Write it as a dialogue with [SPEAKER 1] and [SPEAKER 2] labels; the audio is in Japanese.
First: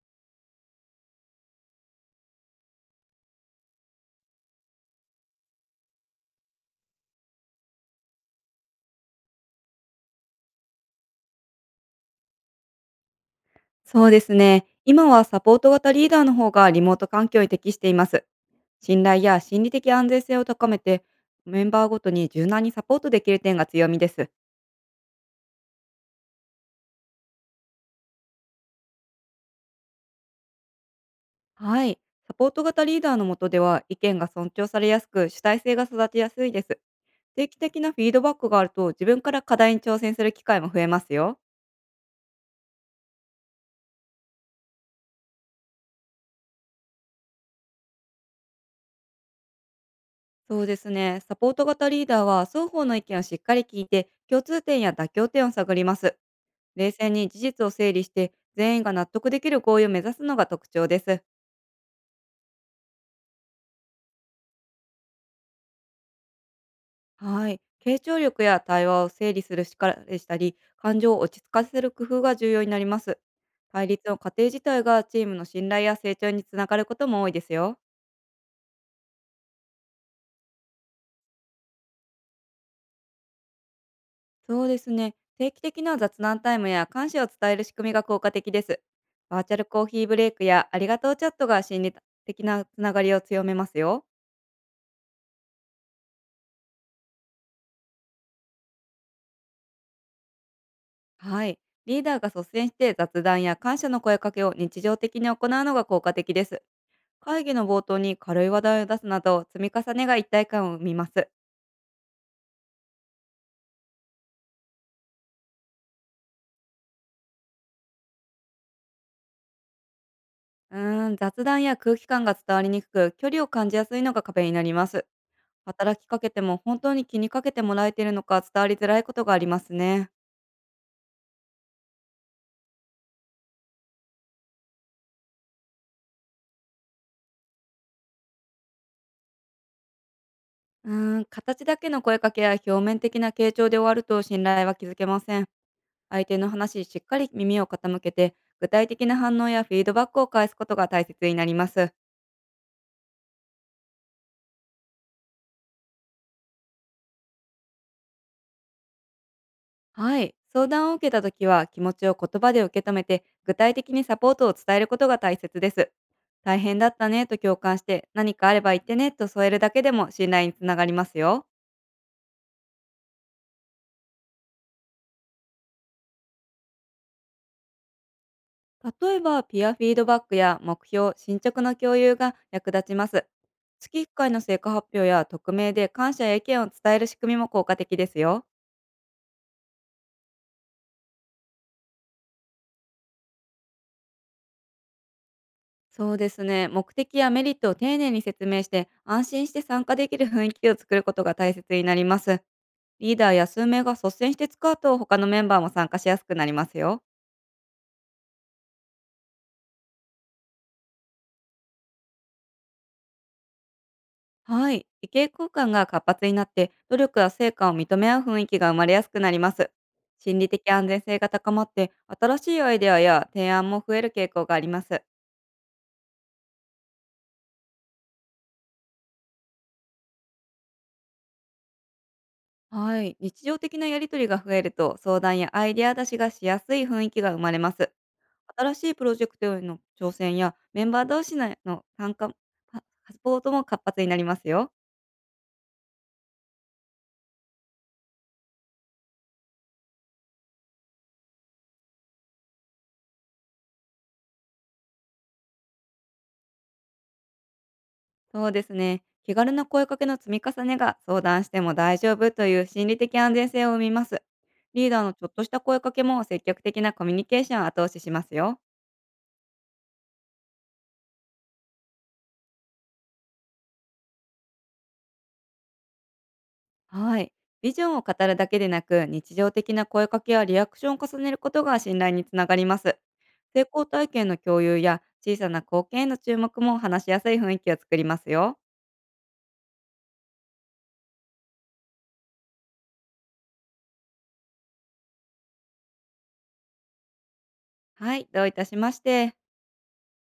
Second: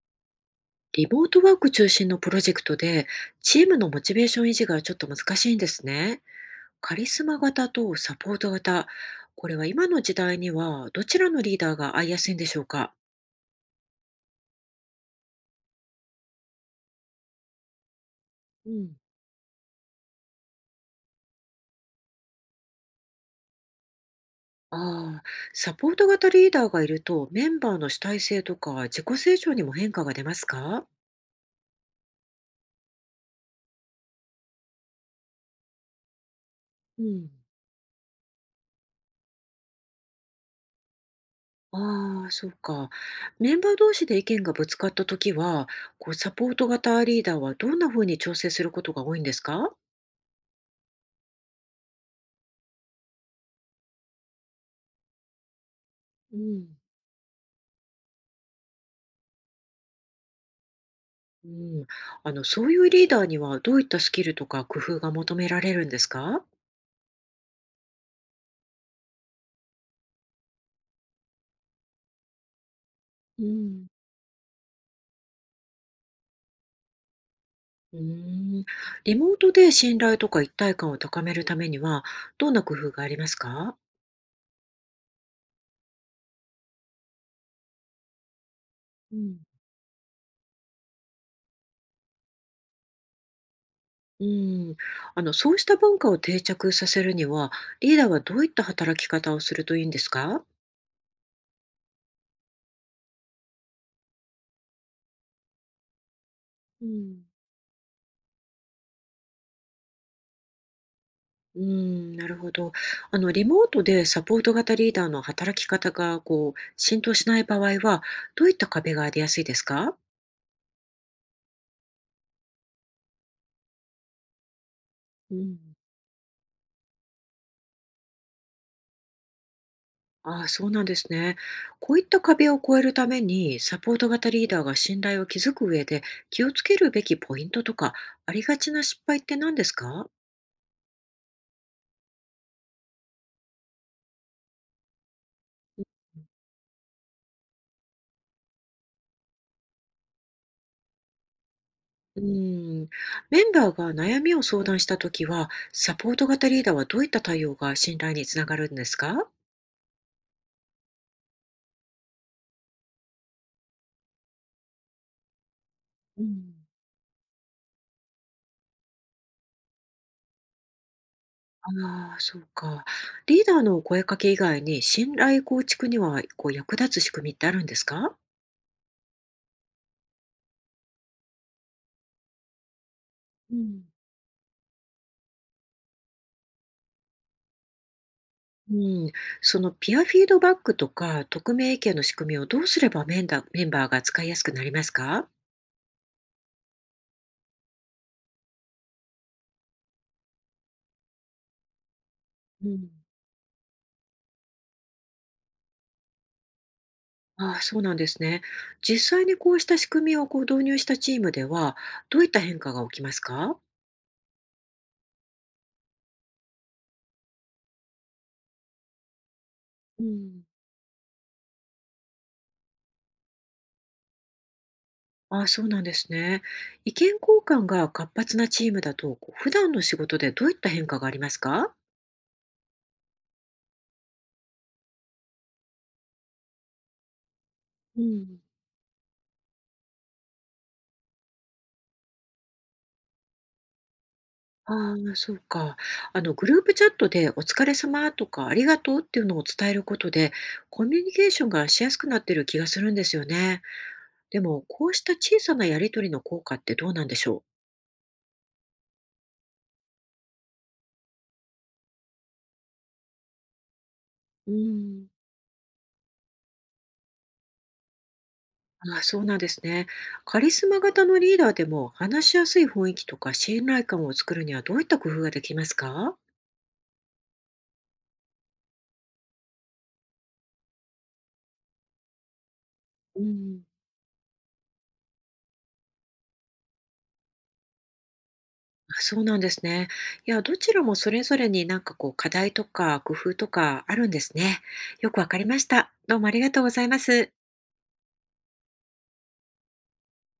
[SPEAKER 1] リモートワーク中心のプロジェクトで、チームのモチベーション維持がちょっと難しいんですね。カリスマ型とサポート型。これは今の時代にはどちらのリーダーが合いやすいんでしょうか。
[SPEAKER 2] そうですね。今はサポート型リーダーの方がリモート環境に適しています。
[SPEAKER 1] うん。
[SPEAKER 2] 信頼や心理的安全性を高めて、メンバーごとに柔軟にサポートできる点が強みです。
[SPEAKER 1] ああ、サポート型リーダーがいるとメンバーの主体性とか自己成長にも変化が出ますか。
[SPEAKER 2] はい。サポート型リーダーの下では意見が尊重されやすく、主体性が育ちやすいです。
[SPEAKER 1] うん。
[SPEAKER 2] 定期的なフィードバックがあると、自分から課題に挑戦する機会も増えますよ。
[SPEAKER 1] ああ、そうか。メンバー同士で意見がぶつかったときは、こうサポート型リーダーはどんなふうに調整することが多いんですか。
[SPEAKER 2] そうですね。サポート型リーダーは双方の意見をしっかり聞いて、共通点や妥協点を探ります。
[SPEAKER 1] うん。
[SPEAKER 2] 冷静に事実を整理して全員が納得できる合意を目指すのが特徴です。
[SPEAKER 1] うん、そういうリーダーにはどういったスキルとか工夫が求められるんですか？
[SPEAKER 2] はい。傾聴力や対話を整理する力でしたり、感情を落ち着かせる工夫が重要になります。
[SPEAKER 1] う
[SPEAKER 2] 対
[SPEAKER 1] ん、
[SPEAKER 2] 立の過程自体がチームの信頼や成長につながることも多いですよ。
[SPEAKER 1] うーん、リモートで信頼とか一体感を高めるためには、どんな工夫がありますか？
[SPEAKER 2] そうですね。定期的な雑談タイムや感謝を伝える仕組みが効果的です。
[SPEAKER 1] うん、
[SPEAKER 2] バーチャルコーヒーブレイクやありがとうチャットが心理的なつながりを強めますよ。
[SPEAKER 1] うん、そうした文化を定着させるには、リーダーはどういった働き方をするといいんですか？
[SPEAKER 2] はい。リーダーが率先して雑談や感謝の声かけを日常的に行うのが効果的です。
[SPEAKER 1] うん、
[SPEAKER 2] 会議の冒頭に軽い話題を出すなど、積み重ねが一体感を生みます。
[SPEAKER 1] うん、なるほど。リモートでサポート型リーダーの働き方がこう浸透しない場合は、どういった壁が出やすいですか？
[SPEAKER 2] うーん、雑談や空気感が伝わりにくく、距離を感じやすいのが壁になります。
[SPEAKER 1] うん。
[SPEAKER 2] 働きかけても本当に気にかけてもらえているのか伝わりづらいことがありますね。
[SPEAKER 1] ああ、そうなんですね。こういった壁を越えるために、サポート型リーダーが信頼を築く上で気をつけるべきポイントとか、ありがちな失敗って何ですか。
[SPEAKER 2] うーん、形だけの声かけや表面的な傾聴で終わると信頼は築けません。相手の話にしっかり耳を傾けて、具体的な反応やフィードバックを返すことが大切になります。
[SPEAKER 1] うん、メンバーが悩みを相談したときは、サポート型リーダーはどういった対応が信頼につながるんですか。
[SPEAKER 2] はい。相談を受けたときは、気持ちを言葉で受け止めて、具体的にサポートを伝えることが大切です。
[SPEAKER 1] うん。
[SPEAKER 2] 大変だったねと共感して、何かあれば言ってねと添えるだけでも信頼につながりますよ。
[SPEAKER 1] ああ、そうか。リーダーの声かけ以外に信頼構築にはこう役立つ仕組みってあるんですか。
[SPEAKER 2] 例えば、ピアフィードバックや目標、進捗の共有が役立ちます。
[SPEAKER 1] うん。
[SPEAKER 2] 月1回の成果発表や匿名で感謝や意見を伝える仕組みも効果的ですよ。
[SPEAKER 1] うん、そのピアフィードバックとか匿名意見の仕組みをどうすればメンダメンバーが使いやすくなりますか。
[SPEAKER 2] そうですね。目的やメリットを丁寧に説明して、安心して参加できる雰囲気を作ることが大切になります。
[SPEAKER 1] うん、
[SPEAKER 2] リーダーや数名が率先して使うと、他のメンバーも参加しやすくなりますよ。
[SPEAKER 1] ああ、そうなんですね。実際にこうした仕組みをこう導入したチームでは、どういった変化が起きますか。
[SPEAKER 2] はい。意見交換が活発になって、努力や成果を認め合う雰囲気が生まれやすくなります。
[SPEAKER 1] う
[SPEAKER 2] 心
[SPEAKER 1] ん、
[SPEAKER 2] 理的安全性が高まって、新しいアイデアや提案も増える傾向があります。
[SPEAKER 1] ああ、そうなんですね。意見交換が活発なチームだと、こう普段の仕事でどういった変化がありますか。
[SPEAKER 2] はい。日常的なやりとりが増えると、相談やアイデア出しがしやすい雰囲気が生まれます。
[SPEAKER 1] うん。
[SPEAKER 2] 新しいプロジェクトへの挑戦や、メンバー同士のの参加パサポートも活発になりますよ。
[SPEAKER 1] ああ、そうか。グループチャットでお疲れ様とかありがとうっていうのを伝えることで、コミュニケーションがしやすくなってる気がするんですよね。でも、こうした小さなやりとりの効果ってどうなんでしょ
[SPEAKER 2] そうですね。気軽な声かけの積み重ねが相談しても大丈夫という心理的安全性を生みます。
[SPEAKER 1] う。ん、う
[SPEAKER 2] リーダーのち
[SPEAKER 1] ん。
[SPEAKER 2] ょっとした声かけも積極的なコミュニケーションを後押ししますよ。
[SPEAKER 1] ああ、そうなんですね。カリスマ型のリーダーでも話しやすい雰囲気とか信頼感を作るにはどういった工夫ができますか。
[SPEAKER 2] はい。ビジョンを語るだけでなく、日常的な声かけやリアクションを重ねることが信頼につながります。
[SPEAKER 1] う
[SPEAKER 2] 成
[SPEAKER 1] ん。
[SPEAKER 2] 功体験の共有や小さな貢献への注目も話しやすい雰囲気を作りますよ。
[SPEAKER 1] あ、そうなんですね。いや、どちらもそれぞれになんかこう課題とか工夫とかあるんですね。よくわかりました。どうもありがとうございます。
[SPEAKER 2] はい、どういたしまして。